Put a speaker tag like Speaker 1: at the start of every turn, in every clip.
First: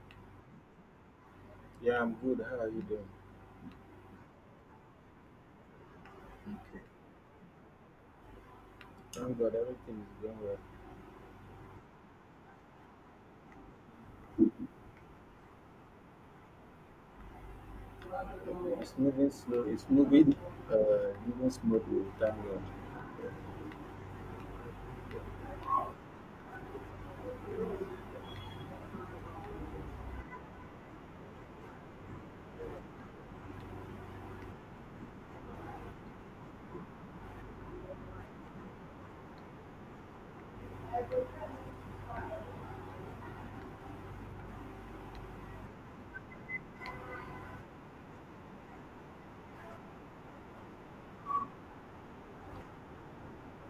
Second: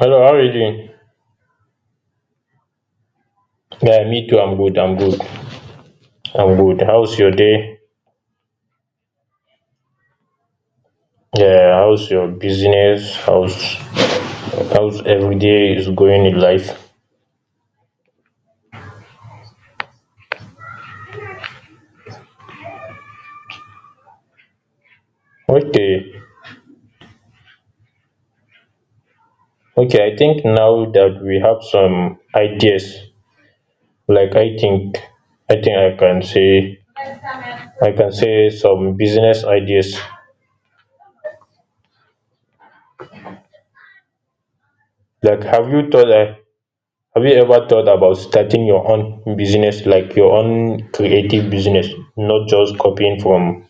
Speaker 1: Hello, how are you doing?
Speaker 2: Yeah, I'm good. How are you doing?
Speaker 1: Yeah, me too. I'm good. I'm good. I'm
Speaker 2: Okay.
Speaker 1: good. How's your day?
Speaker 2: Thank God, everything is going
Speaker 1: Yeah, how's your business? How's every day is going in life?
Speaker 2: well. It's moving slow. It's moving smoothly. Thank God.
Speaker 1: Okay, okay. I think now that we have some ideas, like I think I can say some business ideas. Like, have you ever thought about starting your own business, like your own creative business, not just copying from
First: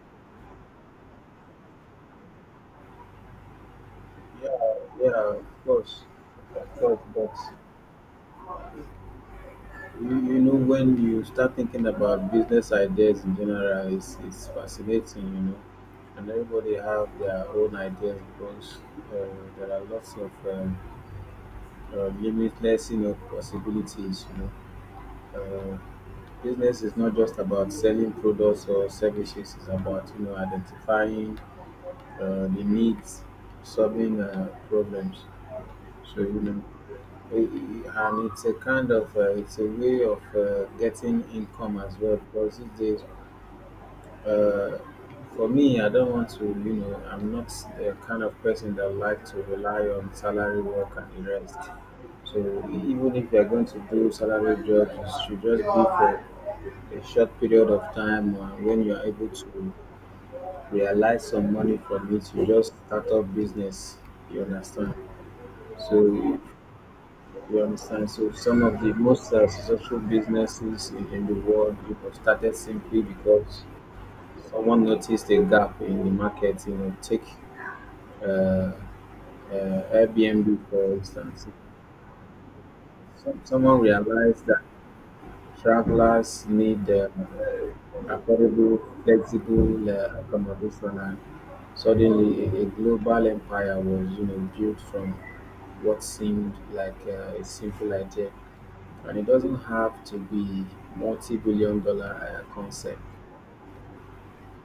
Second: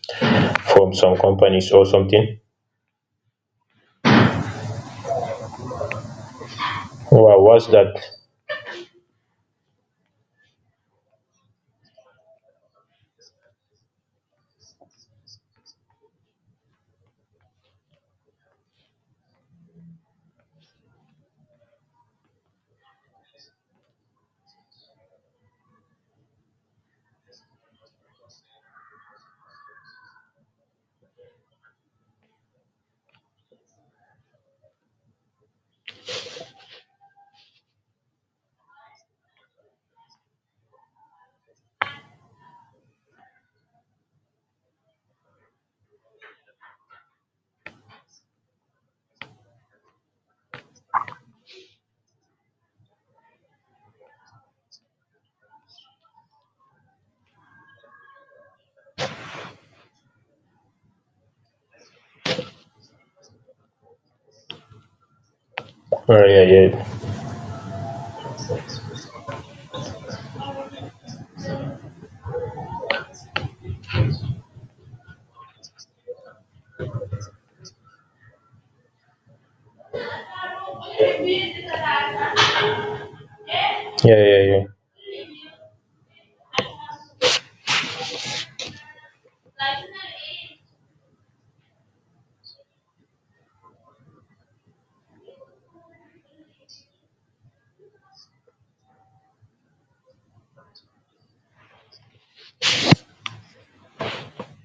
Speaker 1: from some companies or something?
Speaker 2: Yeah, yeah, of course, of course.
Speaker 1: Wow, what's that?
Speaker 2: But you know, when you start thinking about business ideas in general, it's fascinating, you know. And everybody have their own ideas because uh, there are lots of limitless, you know, possibilities, you know. uh, Business is not just about selling products or services. It's about, you know, identifying the needs, solving problems. So, you know, it, it- and it's a kind of it's a way of getting income as well, because these days, uh, for me, I don't want to, you know, I'm not the kind of person that like to rely on salary work and the rest. So even if you're going to do salary jobs, you should just be for a short period of time, when you are able to realize some money from it, you just start up business. You understand? so
Speaker 1: Oh
Speaker 2: you
Speaker 1: yeah, yeah,
Speaker 2: understand So some of the most successful businesses in the world, it was started simply because someone noticed a gap in the market. You know, take uh, Airbnb for instance. Someone
Speaker 1: yeah, yeah,
Speaker 2: realized that
Speaker 1: yeah,
Speaker 2: travelers need affordable, flexible accommodation, and suddenly a global empire was, you know, built from what seemed like a simple idea. And it doesn't have to be multi-billion dollar concept.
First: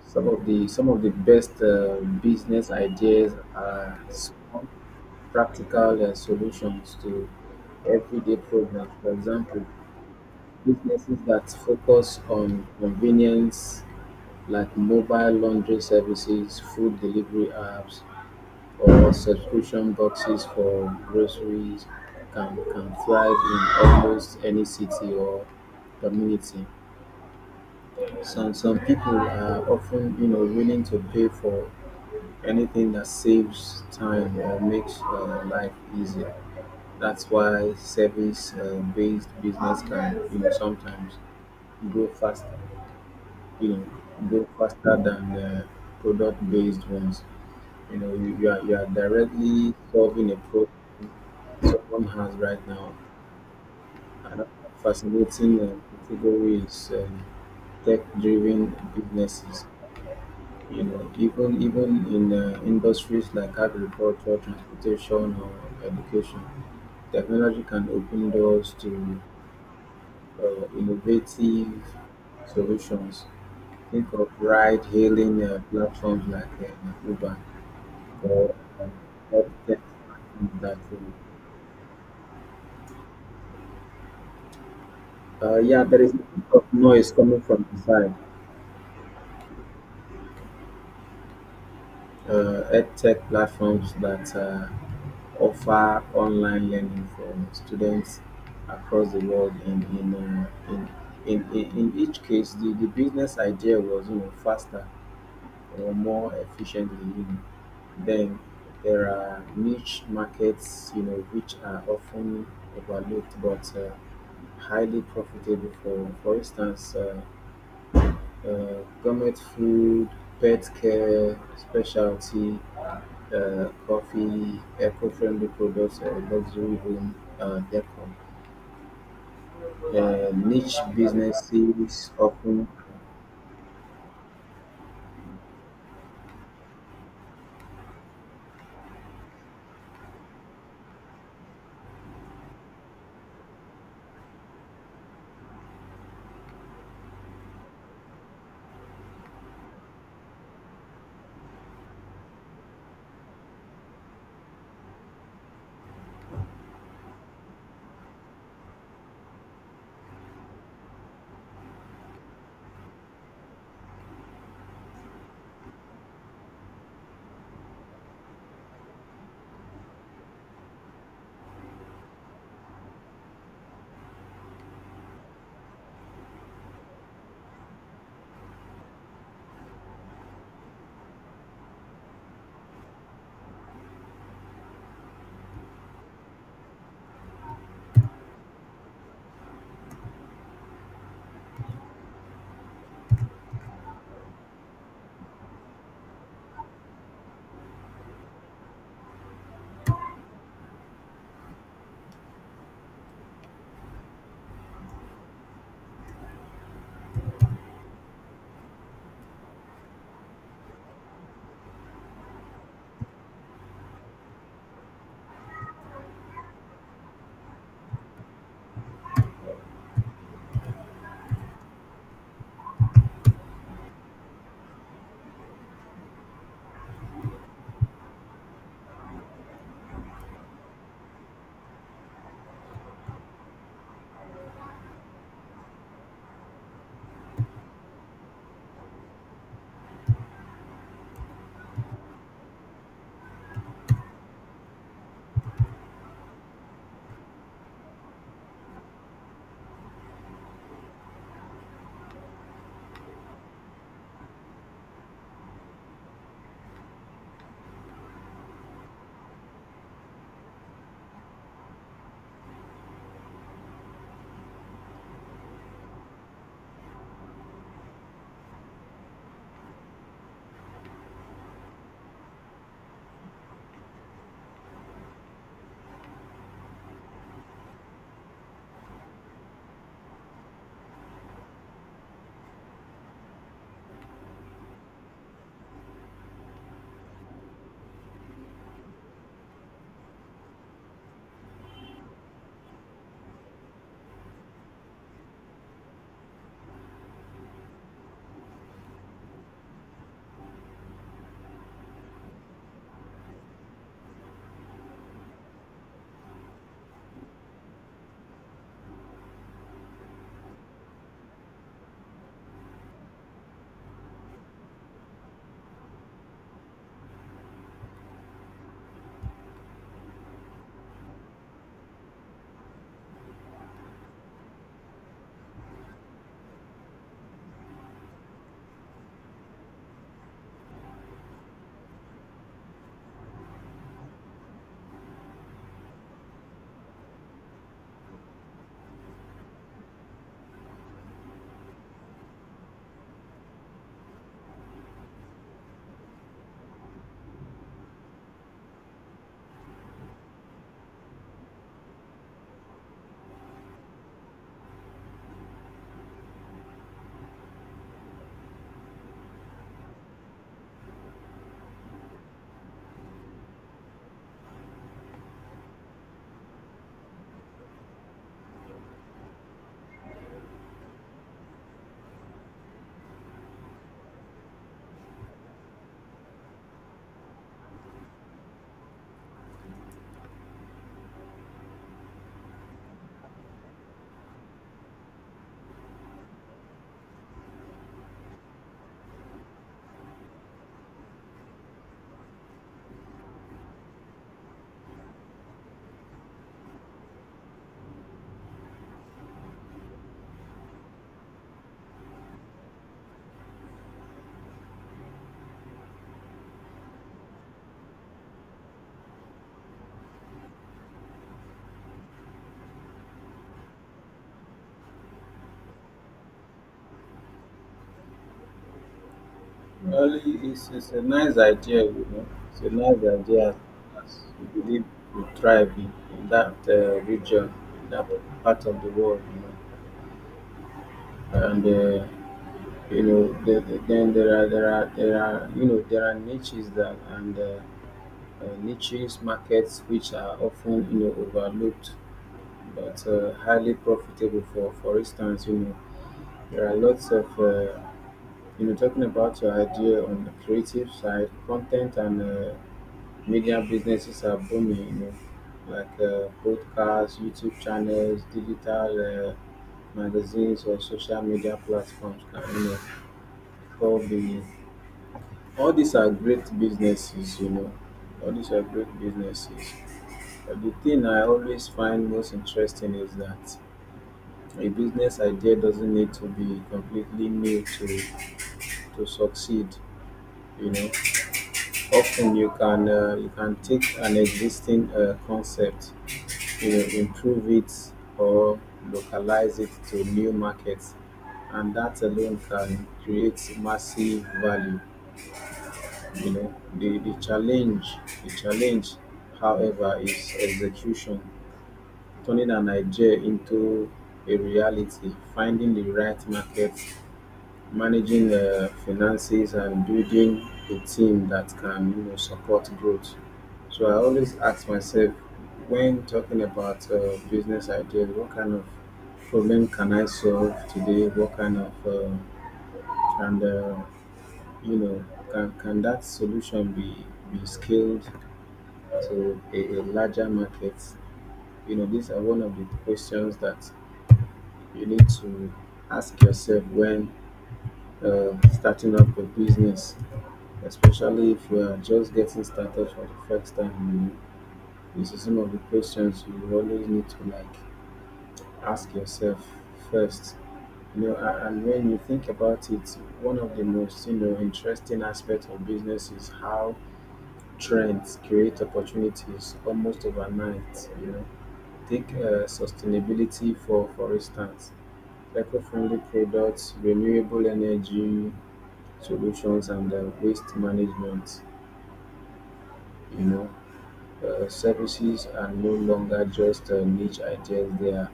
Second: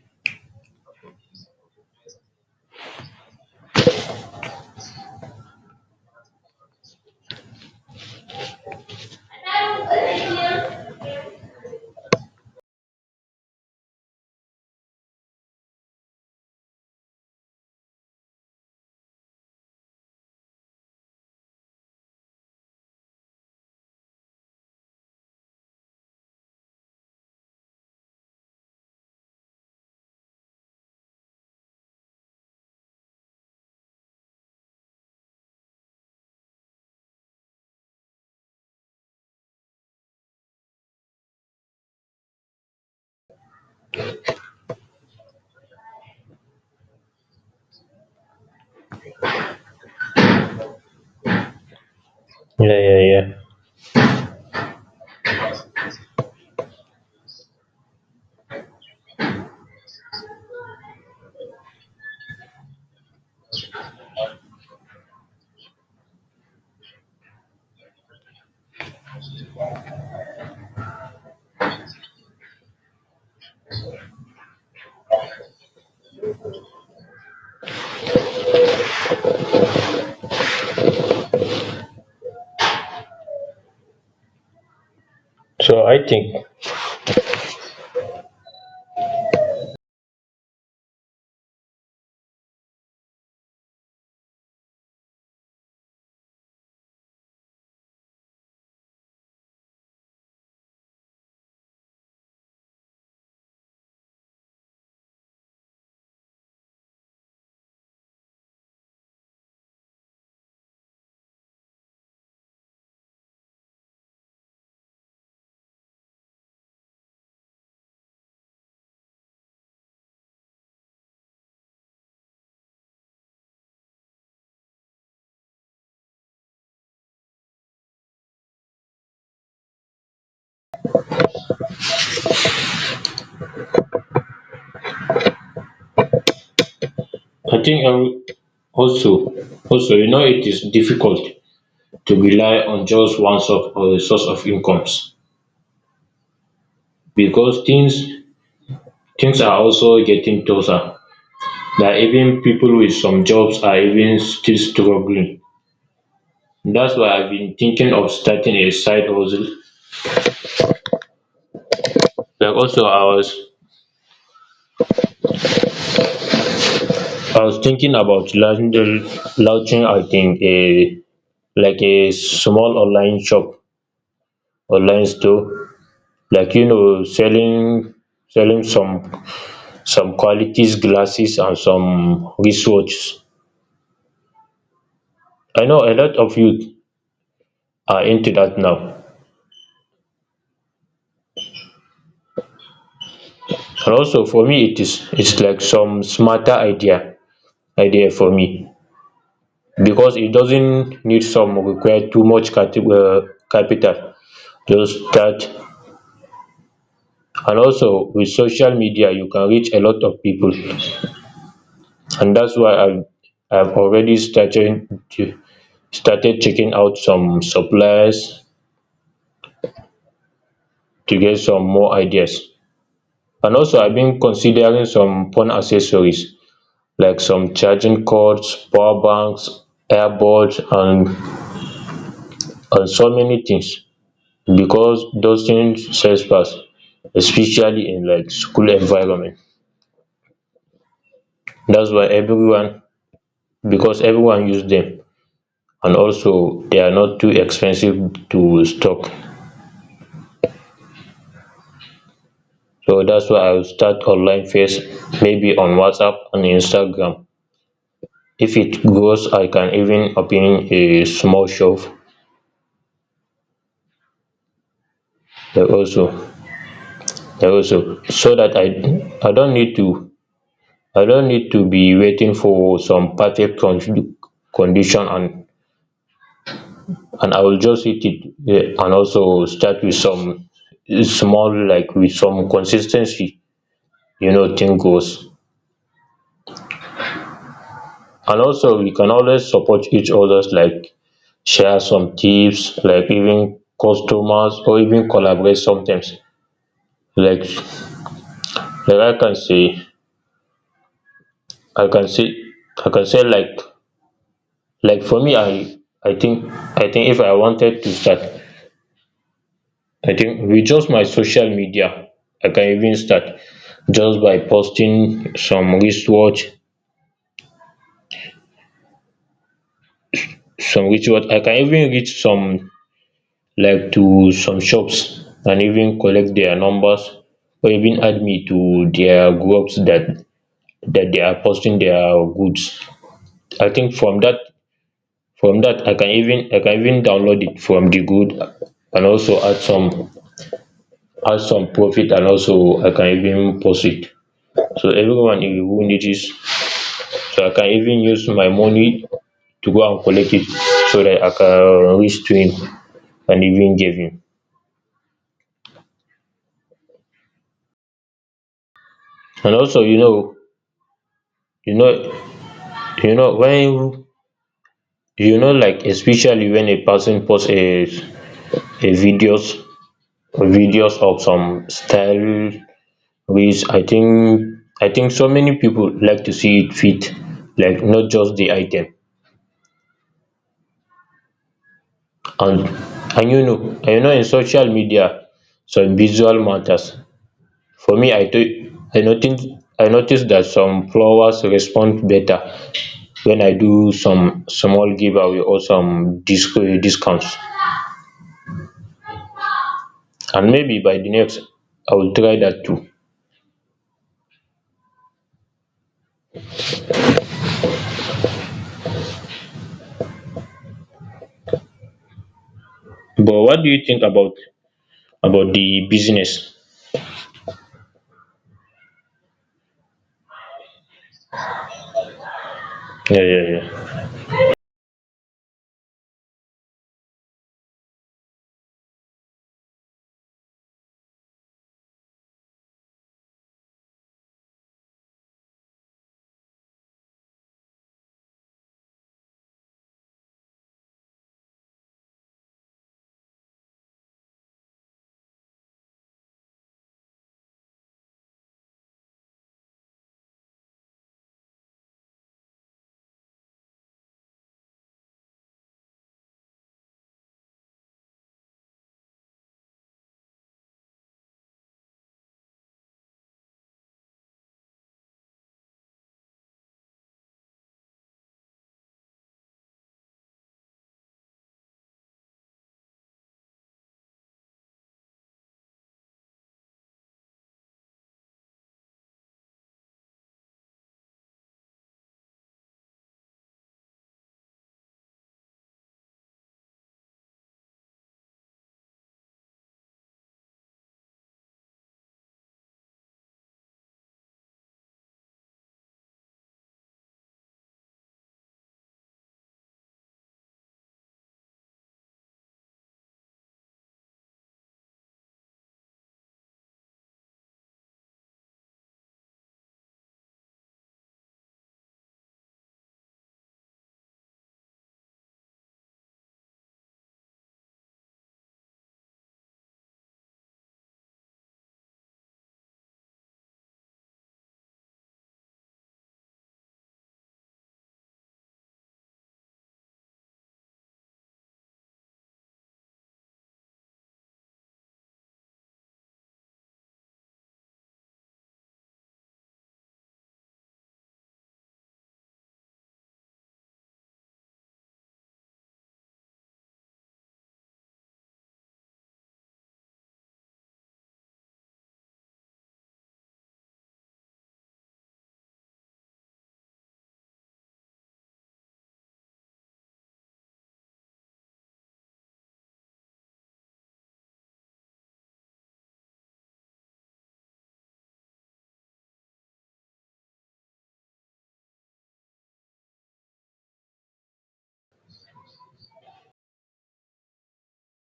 Speaker 2: Some of the best business ideas are small, practical solutions to everyday problems. For example, businesses that focus on convenience, like mobile laundry services, food delivery apps, or subscription boxes for groceries, can thrive in almost any city or community. Some people are often, you know, willing to pay for anything that saves time or makes life easier. That's why service-based business can, you know, sometimes grow faster. You know, go faster than product based ones. You know, you are directly solving a problem someone has right
Speaker 1: yeah,
Speaker 2: now.
Speaker 1: yeah, yeah.
Speaker 2: Another fascinating category is tech driven businesses. You know, even in industries like agriculture, transportation, or education, technology can open doors to innovative solutions. Think of ride-hailing platforms like Uber, or um, healthcare platforms that yeah,
Speaker 1: So
Speaker 2: there
Speaker 1: I
Speaker 2: is a
Speaker 1: think,
Speaker 2: bit of noise coming from the side. EdTech platforms that offer online learning for students across the world. In each case, the business idea was, you know, faster or more efficiently. You know. Then there are niche markets, you know, which are often overlooked but highly profitable. For instance, gourmet food, pet care, specialty coffee, eco-friendly products, luxury home decor. Niche businesses often—
Speaker 1: I think I will also, also, it is difficult to rely on just one source of incomes, because things are also getting tougher. That even people with some jobs are even still struggling. That's why I've been thinking of starting a side hustle. Like also, I was thinking about launching I think a like a small online store, like selling some qualities glasses and some wristwatch. I know a lot of youth are into that now, and also for me it's like some smarter idea for me, because it doesn't need some require too much cati capital. Just start, and also with social media you can reach a lot of people. And that's why I've already started checking out some suppliers to get some more ideas. And also I've been considering some phone accessories, like some charging cords, power banks, earbuds, and so many things, because those things sell fast, especially in like school environment. That's why everyone Because everyone use them, and also they are not too expensive to stock. So that's why I will start online first, maybe on WhatsApp and Instagram. If it grows, I can even open a small shop. Da also da also so that I don't need to be waiting for some perfect condition. And I will just hit it, yeah, and also start with some small, like with some consistency, thing goes. And also we can always support each others, like share some tips, like even customers or even collaborate sometimes. like like I can say I can say I can say like for me I think I think if I wanted to start, I think with just my social media I can even start just by posting some wristwatch. I can even reach some, like to some shops, and even collect their numbers, or even add me to their groups that they are posting their goods. I think from that I can even download it from the good, and also add some profit, and also I can even post it. So everyone who needs it, so I can even use my money to go and collect it, so that I can reach to him and even give him. And also you know when you know like especially when a person posts a videos videos of some style, which I think so many people like to see it fit, like not just the item. And and you know and you know in social media some visual matters. For me, i notice I notice that some flowers respond better when I do some small giveaway or some discounts, and maybe by the next I will try that too. But what do you think about the business?
Speaker 2: well, it's a nice idea, you know. It's a nice
Speaker 1: Yeah,
Speaker 2: idea.
Speaker 1: yeah, yeah.
Speaker 2: As we believe, we thrive in that region, in that part of the world, you know. And you know, the, then there are there are there are you know, there are niches that, and niches markets which are often, you know, overlooked, but highly profitable. For instance, you know, there are lots of you know, talking about your idea on the creative side, content and media businesses are booming, you know, like podcasts, YouTube channels, digital magazines, or social media platforms. Can, you know, all the all these are great businesses, you know. All these are great businesses. But the thing I always find most interesting is that a business idea doesn't need to be completely new to succeed. You know, often you can take an existing concept, you know, improve it or localize it to new markets, and that alone can create massive value. You know, the challenge, however, is execution. Turning an idea into a reality, finding the right market, managing finances, and building a team that can, you know, support growth. So I always ask myself, when talking about business ideas, what kind of problem can I solve today? What kind of and you know, can that solution be scaled to a larger market? You know, these are one of the questions that you need to ask yourself when starting up a business, especially if you are just getting started for the first time. You know, this is some of the questions you always need to like ask yourself first. You know, and when you think about it, one of the most, you know, interesting aspects of business is how trends create opportunities almost overnight. You know, take sustainability for instance. Eco-friendly products, renewable energy solutions, and waste management, you know, services are no longer just niche ideas, they are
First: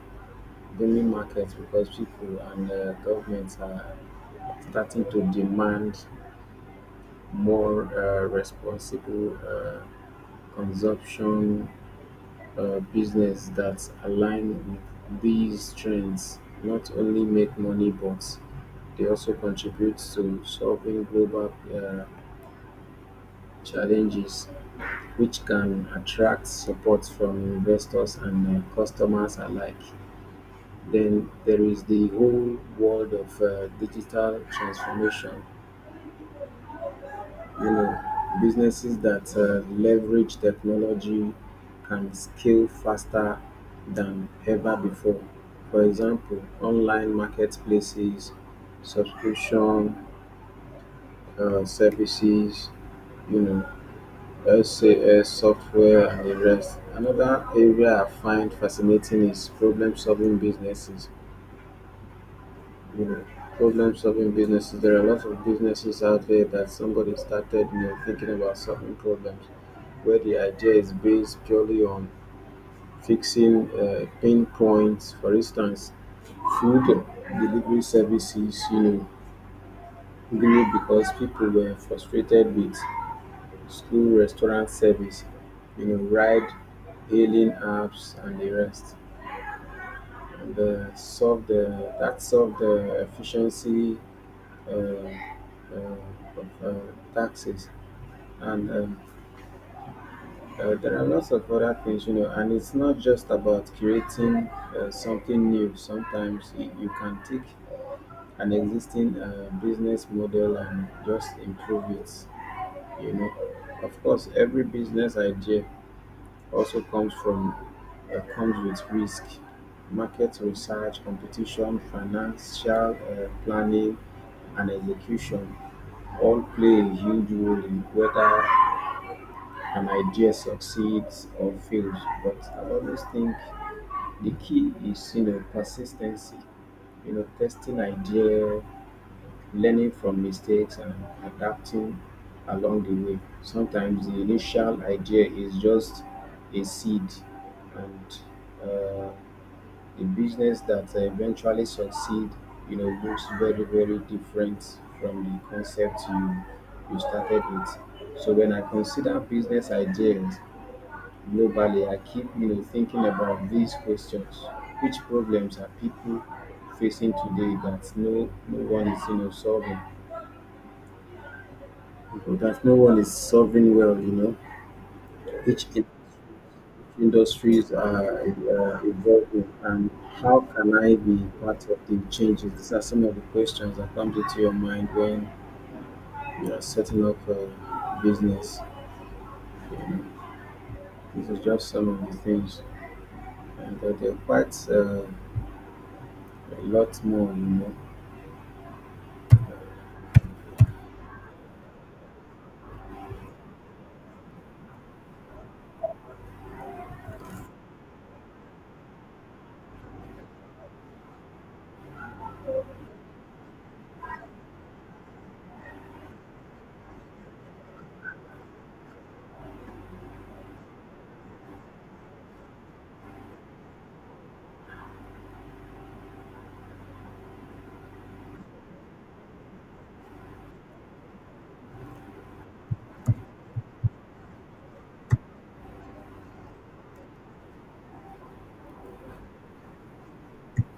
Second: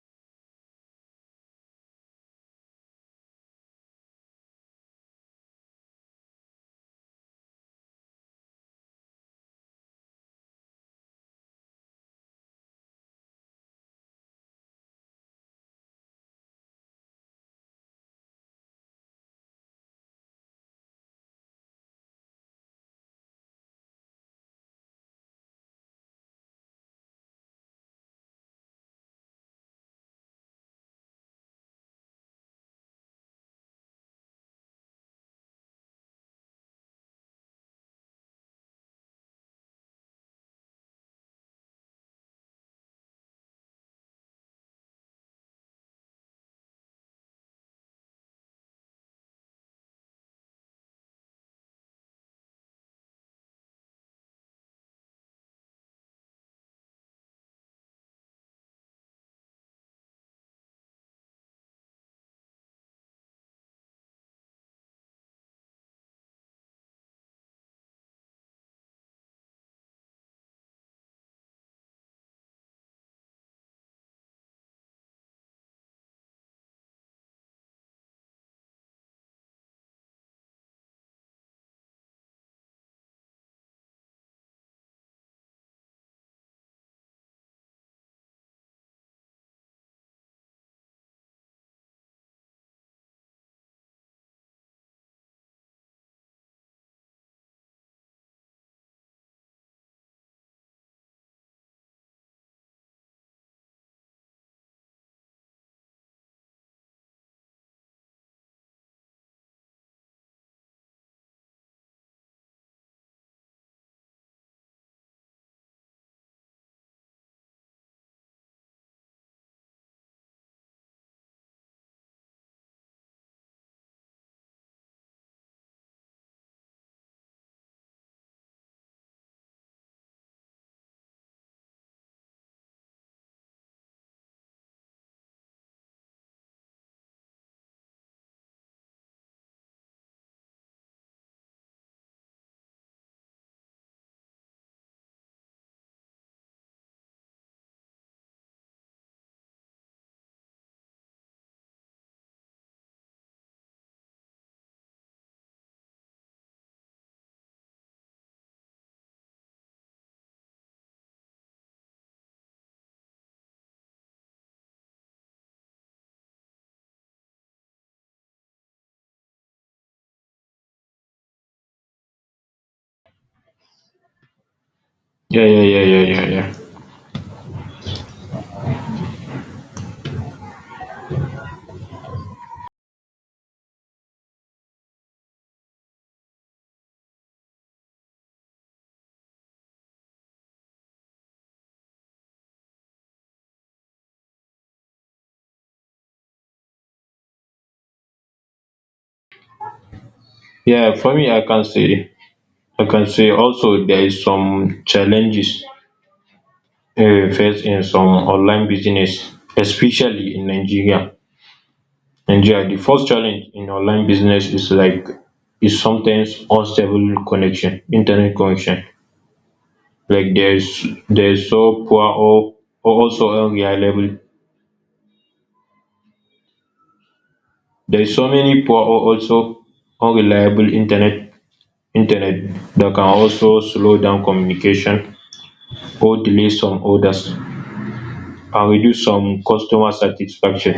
Speaker 2: booming markets because people and governments are starting to demand more responsible consumption. Business that align with these trends not only make money, but they also contribute to solving global challenges, which can attract support from investors and customers alike. Then there is the whole world of digital transformation. You know, businesses that leverage technology can scale faster than ever before. For example, online marketplaces, subscription services, you know, SaaS software, and the rest. Another area I find fascinating is problem solving businesses. You know, problem solving businesses, there are lots of businesses out there that somebody started, you know, thinking about solving problems, where the idea is based purely on fixing pain points. For instance, food delivery services, you know, grew because people were frustrated with slow restaurant service. You know, ride hailing apps and the rest and solve the that solved the efficiency uh, of taxes and there are lots of other things. You know, and it's not just about creating something new. Sometimes you can take an existing business model and just improve it, you know. Of course, every business idea also comes with risk. Market research, competition, financial planning, and execution all play a huge role in whether an idea succeeds or fails. But I always think the key is, you know, persistency. You know, testing idea, learning from mistakes, and adapting along the way. Sometimes the initial idea is just a seed, and uh, the business that eventually succeed, you know, looks very very different from the concept you you started with. So when I consider business ideas globally, I keep, you know, thinking about these questions: which problems are people facing today that no one is, you know, solving, or that no one is solving well? You know,
Speaker 1: Yeah, yeah,
Speaker 2: which
Speaker 1: yeah,
Speaker 2: in-
Speaker 1: yeah, yeah, yeah.
Speaker 2: industries are evolving, and how can I be part of the changes? These are some of the questions that come into your mind when you are setting up a business. This is just some of the things, and there are quite a lot more, you know.
Speaker 1: Yeah, for me, I can say also there is some challenges wey we in some online business, especially in Nigeria. The first challenge in online business is, like, is sometimes unstable connection, internet connection. Like, there is so poor, or also unreliable. There is so many poor or also unreliable internet that can also slow down communication or delay some orders and reduce some customer satisfaction.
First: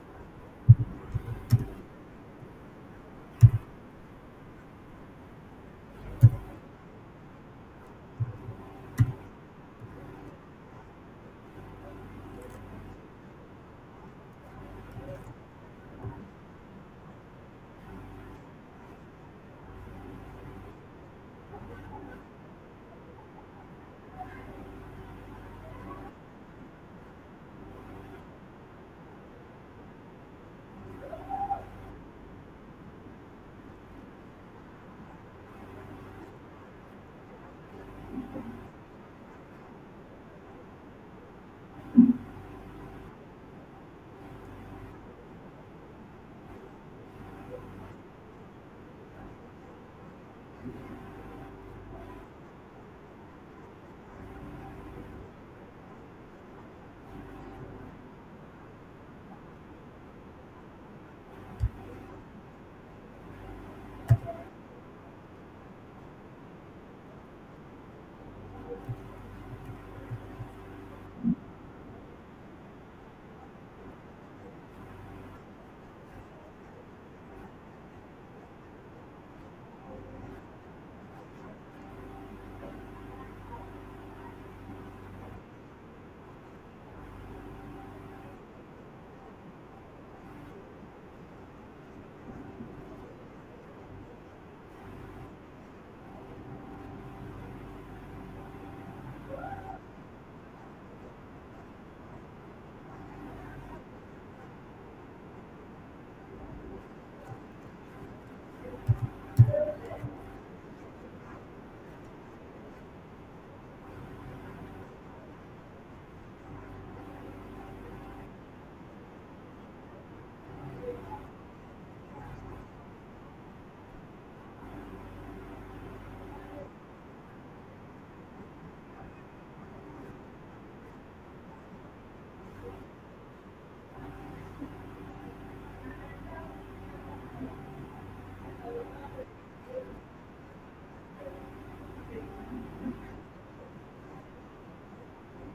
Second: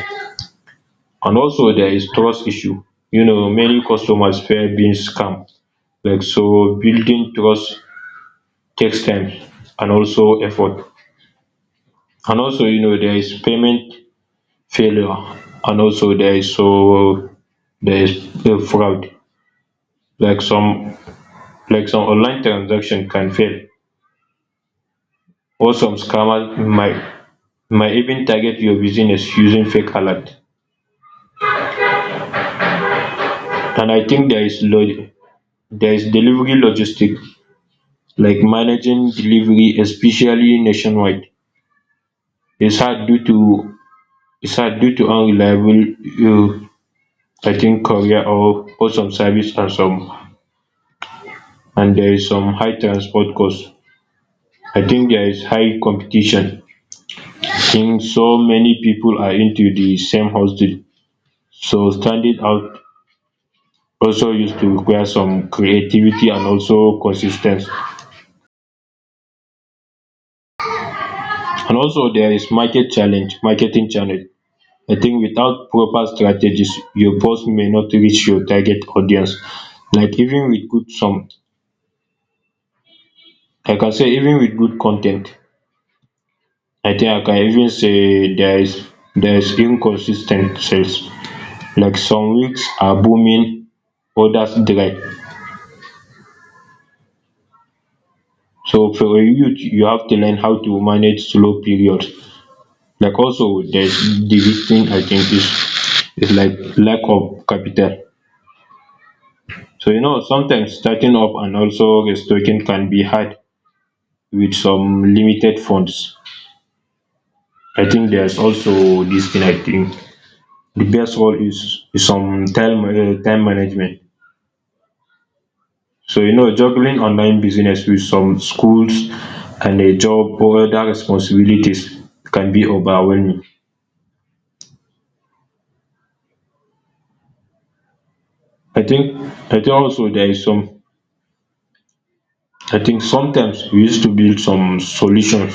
Speaker 1: And also there is trust issue. Many customers fear being scammed. Like, so building trust takes time, and also effort. And also, there is payment failure. And also there is fraud. Like some online transaction can fail, or some scammers might even target your business using fake alert. And I think there is delivery logistic. Like managing delivery, especially nationwide, is hard due to is hard due to unreliable, um I think, courier, or some service, and some. And there is some high transport cost. I think there is high competition. Since so many people are into the same hustle, so standing out also used to require some creativity and also consistency. And also there is marketing challenge. I think without proper strategies, your post may not reach your target audience. Like even with good some, like I say, even with good content, I think I can even say there is inconsistent sales. Like some weeks are booming, others dry. So for a youth, you have to learn how to manage slow periods. Like also, there's the big thing I think is, like, lack of capital. So, sometimes starting up and also restocking can be hard with some limited funds. I think there's also this thing. I think the best role is some time time management. So, juggling online business with some schools and a job or other responsibilities can be overwhelming. I think I think also there is some. I think sometimes we used to build some solutions.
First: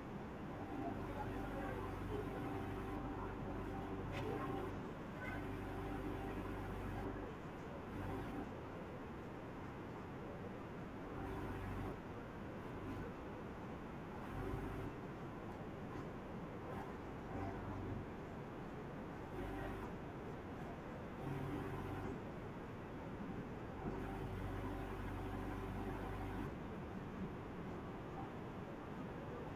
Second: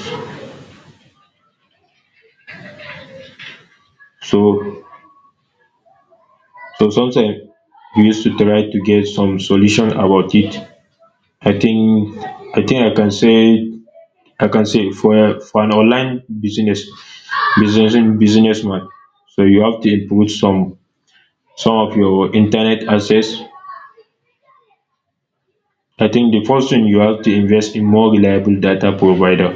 Speaker 1: So so sometimes we used to try to get some solution about it. I think I think I can say for an online businessman, so you have to improve some of your internet access. I think the first thing, you have to invest in more reliable data provider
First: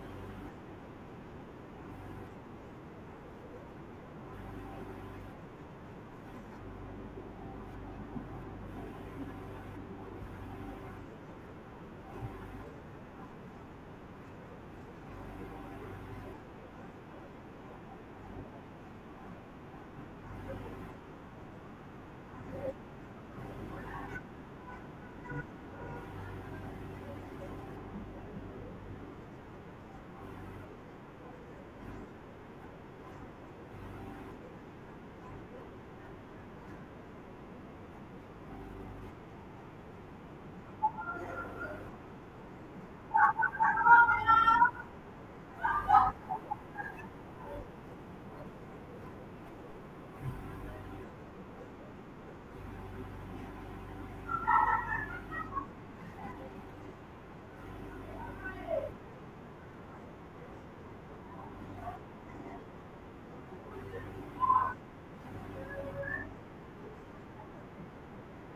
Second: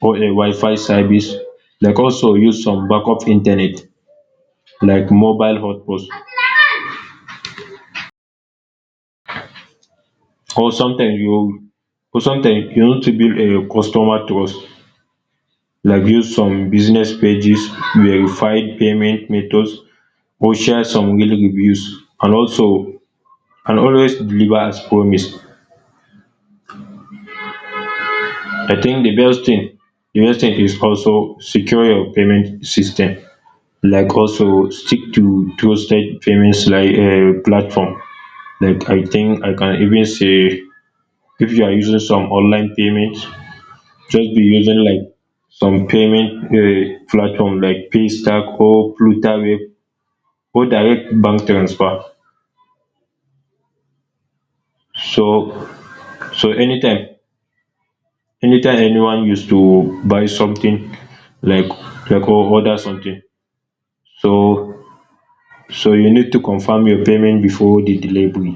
Speaker 1: or a Wi-Fi service. Like, also use some backup internet like mobile hotspots. Or sometimes you or sometimes you need to build a customer trust. Like, use some business pages, verified payment methods, or share some real reviews. And also and always deliver as promised. I think the best thing is also secure your payment system, like also stick to trusted payments, like platform. Like, I think I can even say, if you are using some online payments, just be using like some payment platform like Paystack or Flutterwave or direct bank transfer. So so anytime anyone used to buy something, like like or order something, so so you need to confirm your payment before the delivery.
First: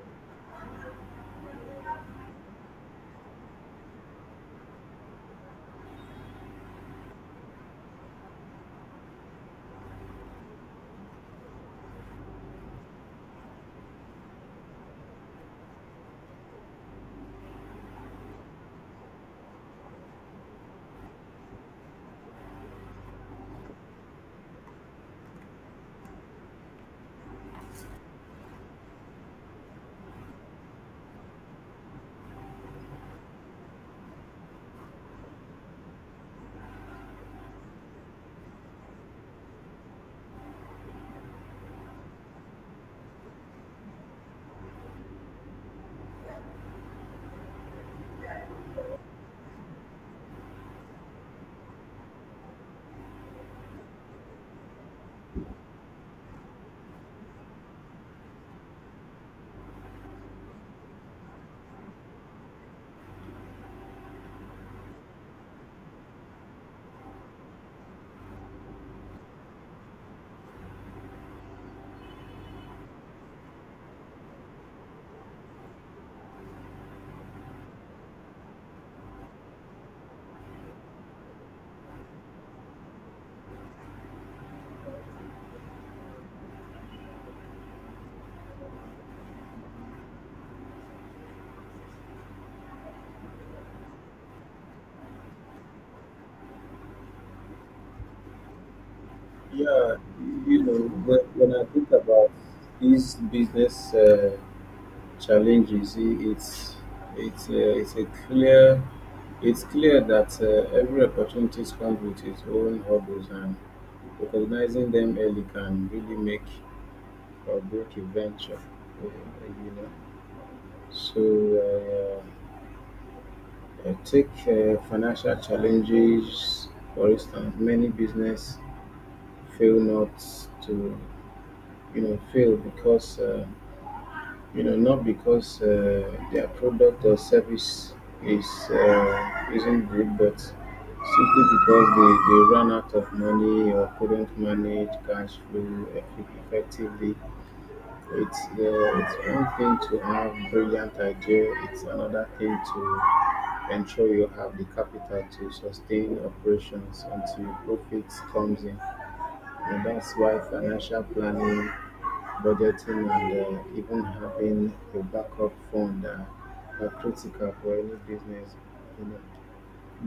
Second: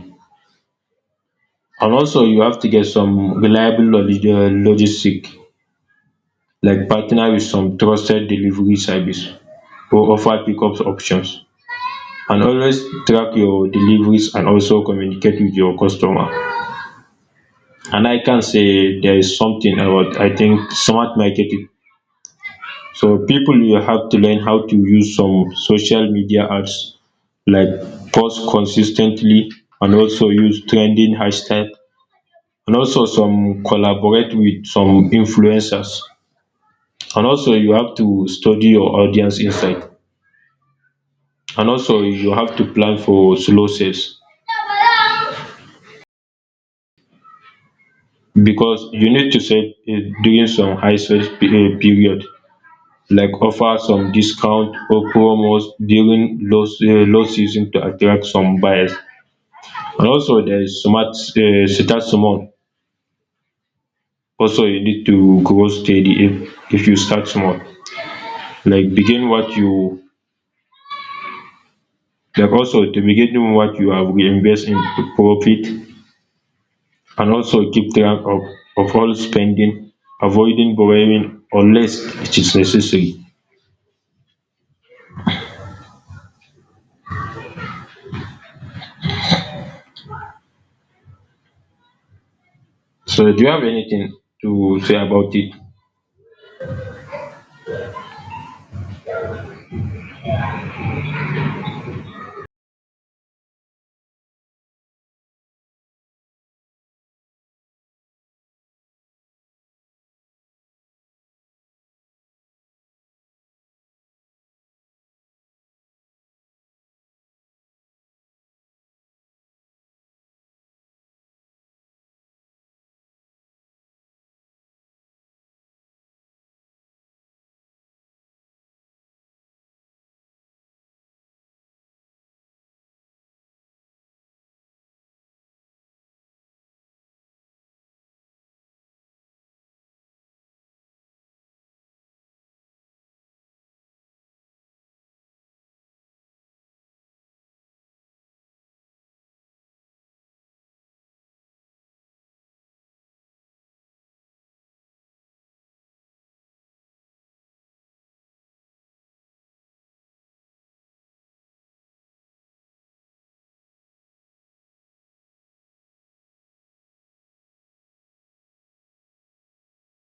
Speaker 1: And also you have to get some reliable logistic, like partner with some trusted delivery service or offer pickup options, and always track your deliveries and also communicate with your customer. And I can say there is something about, I think, smart marketing. So people will have to learn how to use some social media ads, like post consistently, and also use trending hashtag, and also some collaborate with some influencers. And also you have to study your audience insight, and also you have to plan for slow sales, because you need to sell during some high sales period, like offer some discount or promos during low season to attract some buyers. And also there is smart start small. Also, you need to grow steady. If you start small, like begin what you like also to begin what you have, reinvest in profit, and also keep track of all spending, avoiding borrowing unless it is necessary. So do you have anything to say about it?
Speaker 2: Yeah, you know, when, when I think about these business challenges, it's uh, it's a clear it's clear that every opportunity comes with its own hurdles, and recognizing them early can really make or break a venture. You know, so take financial challenges for instance. Many business fail not to you know fail because you know, not because their product or service is isn't good, but simply because they ran out of money or couldn't manage cash flow effectively. It's one thing to have brilliant idea. It's another thing to ensure you have the capital to sustain operations until profits comes in. And that's why financial planning, budgeting, and even having a backup fund are critical for any business, you know,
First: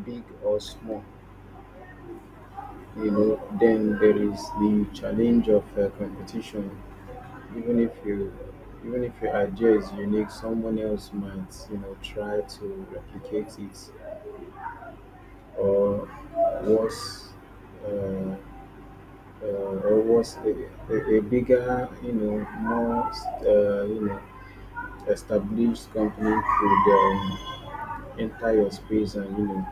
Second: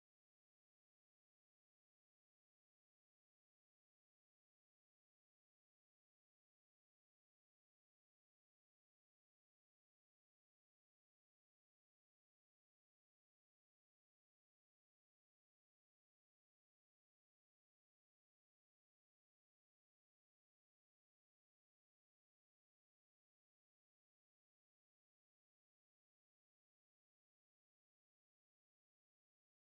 Speaker 2: big or small. You know, then there is the challenge of competition. Even if you, Even if your idea is unique, someone else might, you know, try to replicate it, or worse, uh, uh, or worse, a, a bigger, you know, more, you know, established company could enter your space and, you know,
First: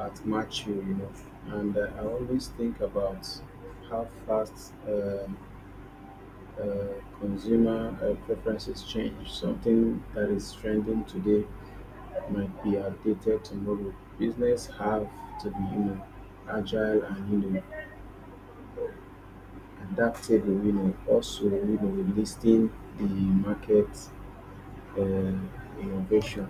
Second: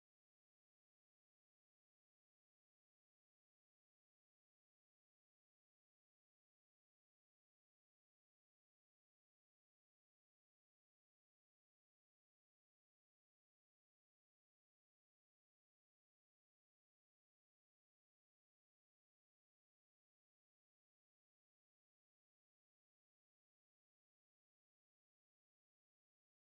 Speaker 2: outmatch you. You know, and I always think about how fast uh, consumer preferences change. Something that is trending today might be outdated tomorrow. Business have to be, you know, agile and, you know, adaptable. You know, also, you know, listing the market, innovation,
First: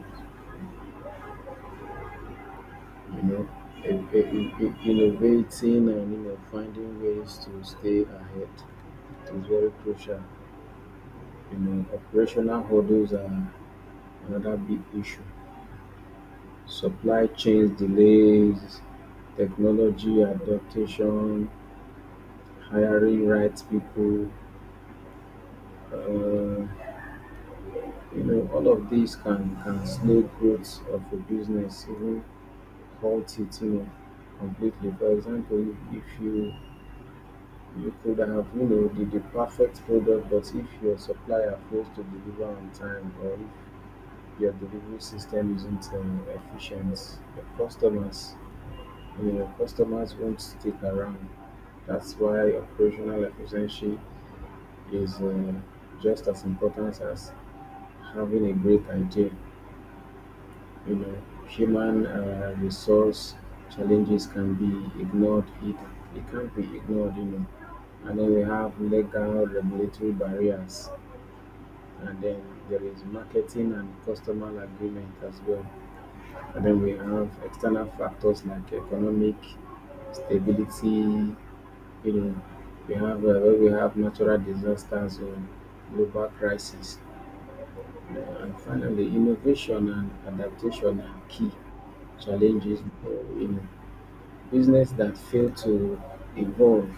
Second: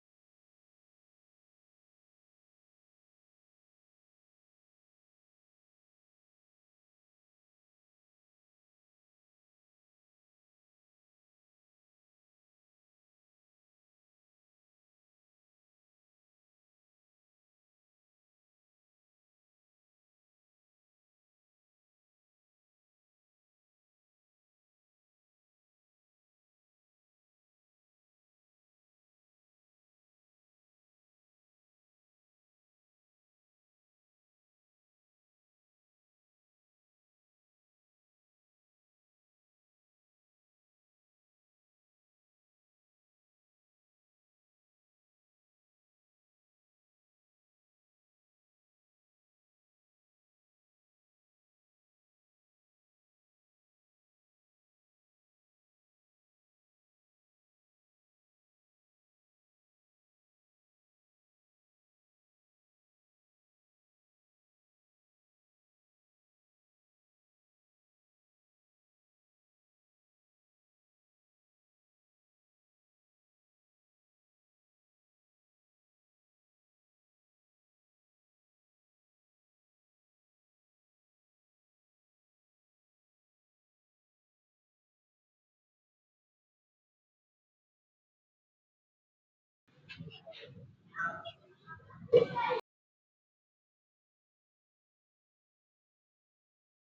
Speaker 2: you know, innovating and, you know, finding ways to stay ahead is very crucial. You know, operational hurdles are another big issue. Supply chains delays, technology adaptation, hiring right people. Uh, you know, all of these can slow growth of a business, even halt it, you know, completely. For example, if you could have, you know, the perfect product, but if your supplier fails to deliver on time, or if your delivery system isn't efficient, your customers, you know, customers won't stick around. That's why operational efficiency is just as important as having a great idea. You know, human resource challenges can be ignored. It can't be ignored, you know. And then we have legal regulatory barriers, and then there is marketing and customer agreement as well. And then we have external factors like economic stability. You know, we have natural disasters or global crisis. And finally, innovation and adaptation are key challenges. Uh, in Business that fail to evolve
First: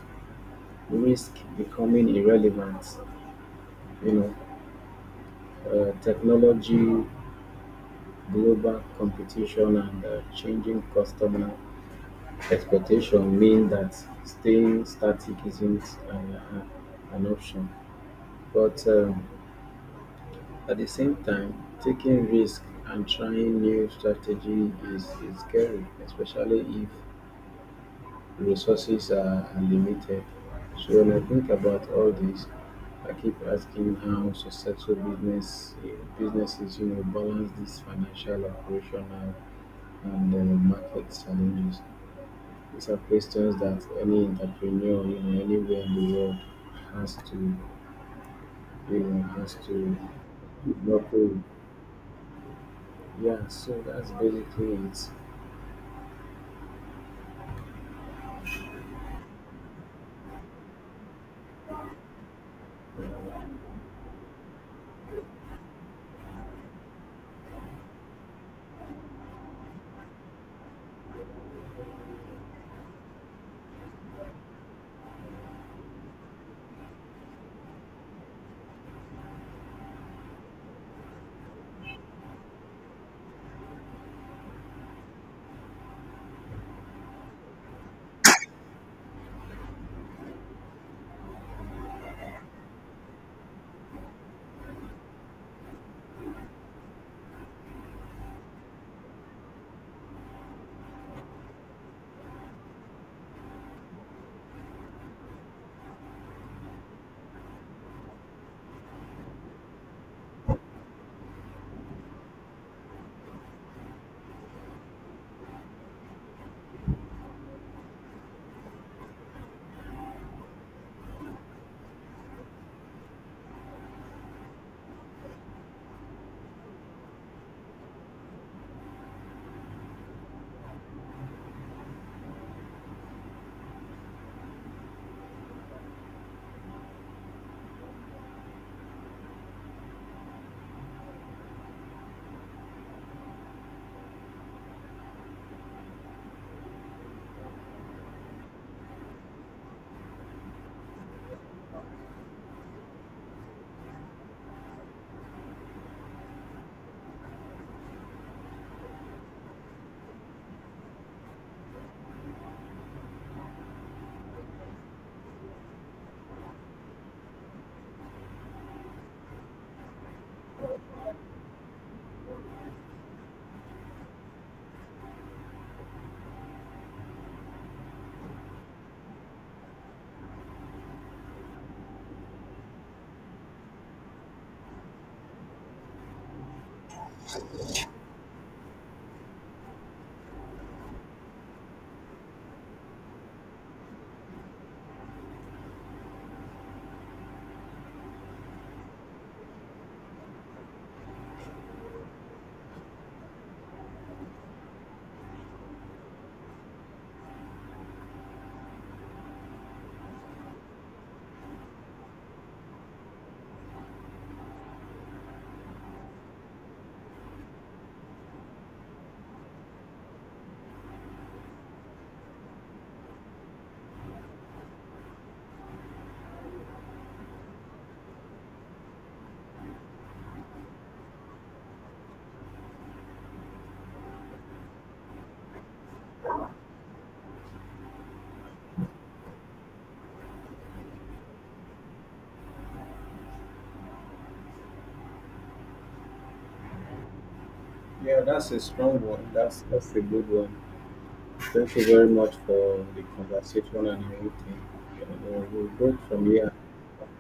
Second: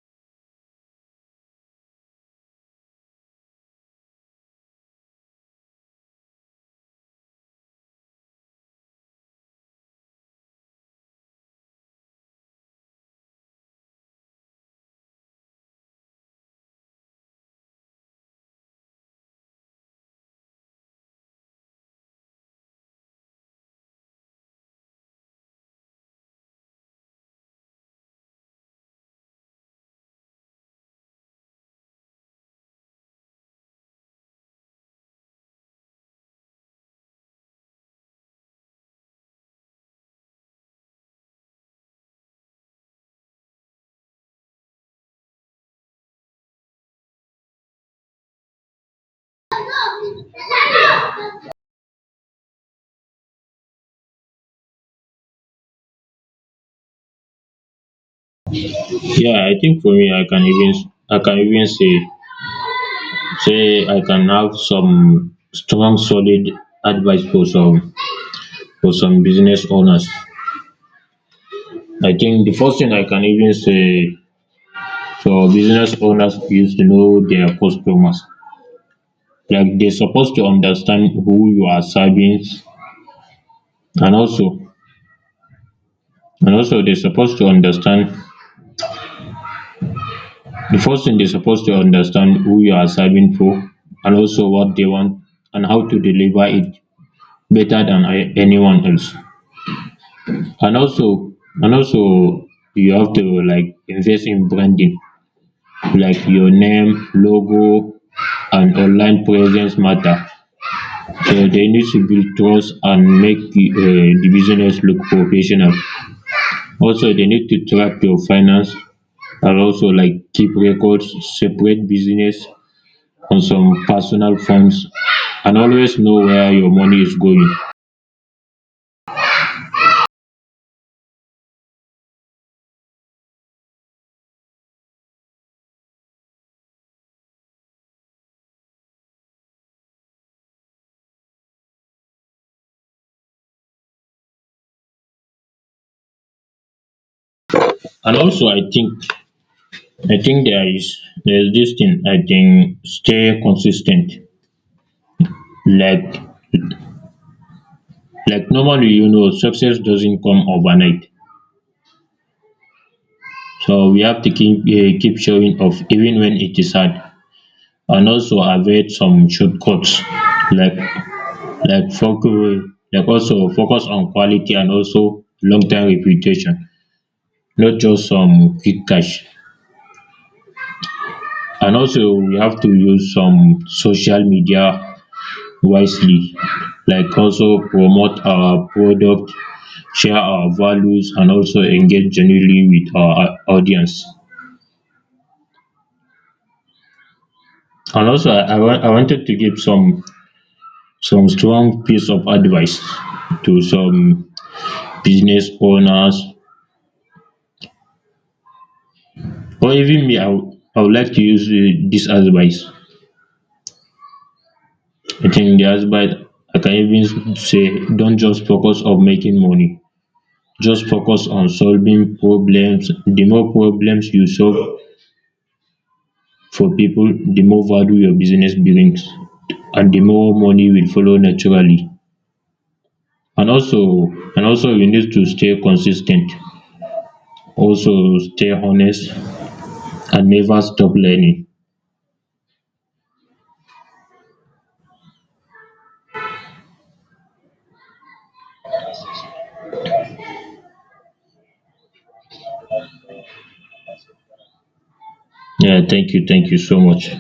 Speaker 2: risk becoming irrelevant. You know, technology, global competition, and changing customer expectations mean that staying static isn't an option. But at the same time, taking risk and trying new strategy is scary, especially if resources are limited. So when I think about all this, I keep asking how successful business businesses, you know, balance this financial, operational, and market challenges. These are questions that any entrepreneur, you know, anywhere in the world has to, you know, has to grapple with. Yeah, so that's basically it.
Speaker 1: Yeah, I think for me, I can even say I can have some strong, solid advice for some business owners. I think the first thing I can even say, so business owners used to know their customers. Like, they're supposed to understand who you are serving, and also and also they're supposed to understand the first thing, they're supposed to understand who you are serving for, and also what they want, and how to deliver it better than anyone else. And also and also, you have to, like, invest in branding, like your name, logo, and online presence matter. They need to build trust and make di business look professional. Also, they need to track your finance, and also, like, keep records, separate business and some personal funds, and always know where your money is going. And also I think there is this thing, I think. Stay consistent. like like, normally, success doesn't come overnight. So we have to keep showing off even when it is hard, and also avoid some shortcuts. Like like focus, like also focus on quality and also long term reputation, not just some quick cash. And also we have to use some social media wisely, like also promote our product, share our values, and also engage genuinely with our audience. And also I wanted to give some strong piece of advice to some business owners. Or even me, I would like to use this advice. I think the advice, I can even say, don't just focus on making money. Just focus on solving problems. The more problems you solve for people, the more value your business brings, and the more money will follow naturally. And also, and also, you need to stay consistent. Also, stay honest and never stop learning.
Speaker 2: Yeah, that's a strong one. That's a good one. Thank you very much for the conversation and everything. You know, we'll
Speaker 1: Yeah,
Speaker 2: go from
Speaker 1: thank
Speaker 2: here.
Speaker 1: you so much.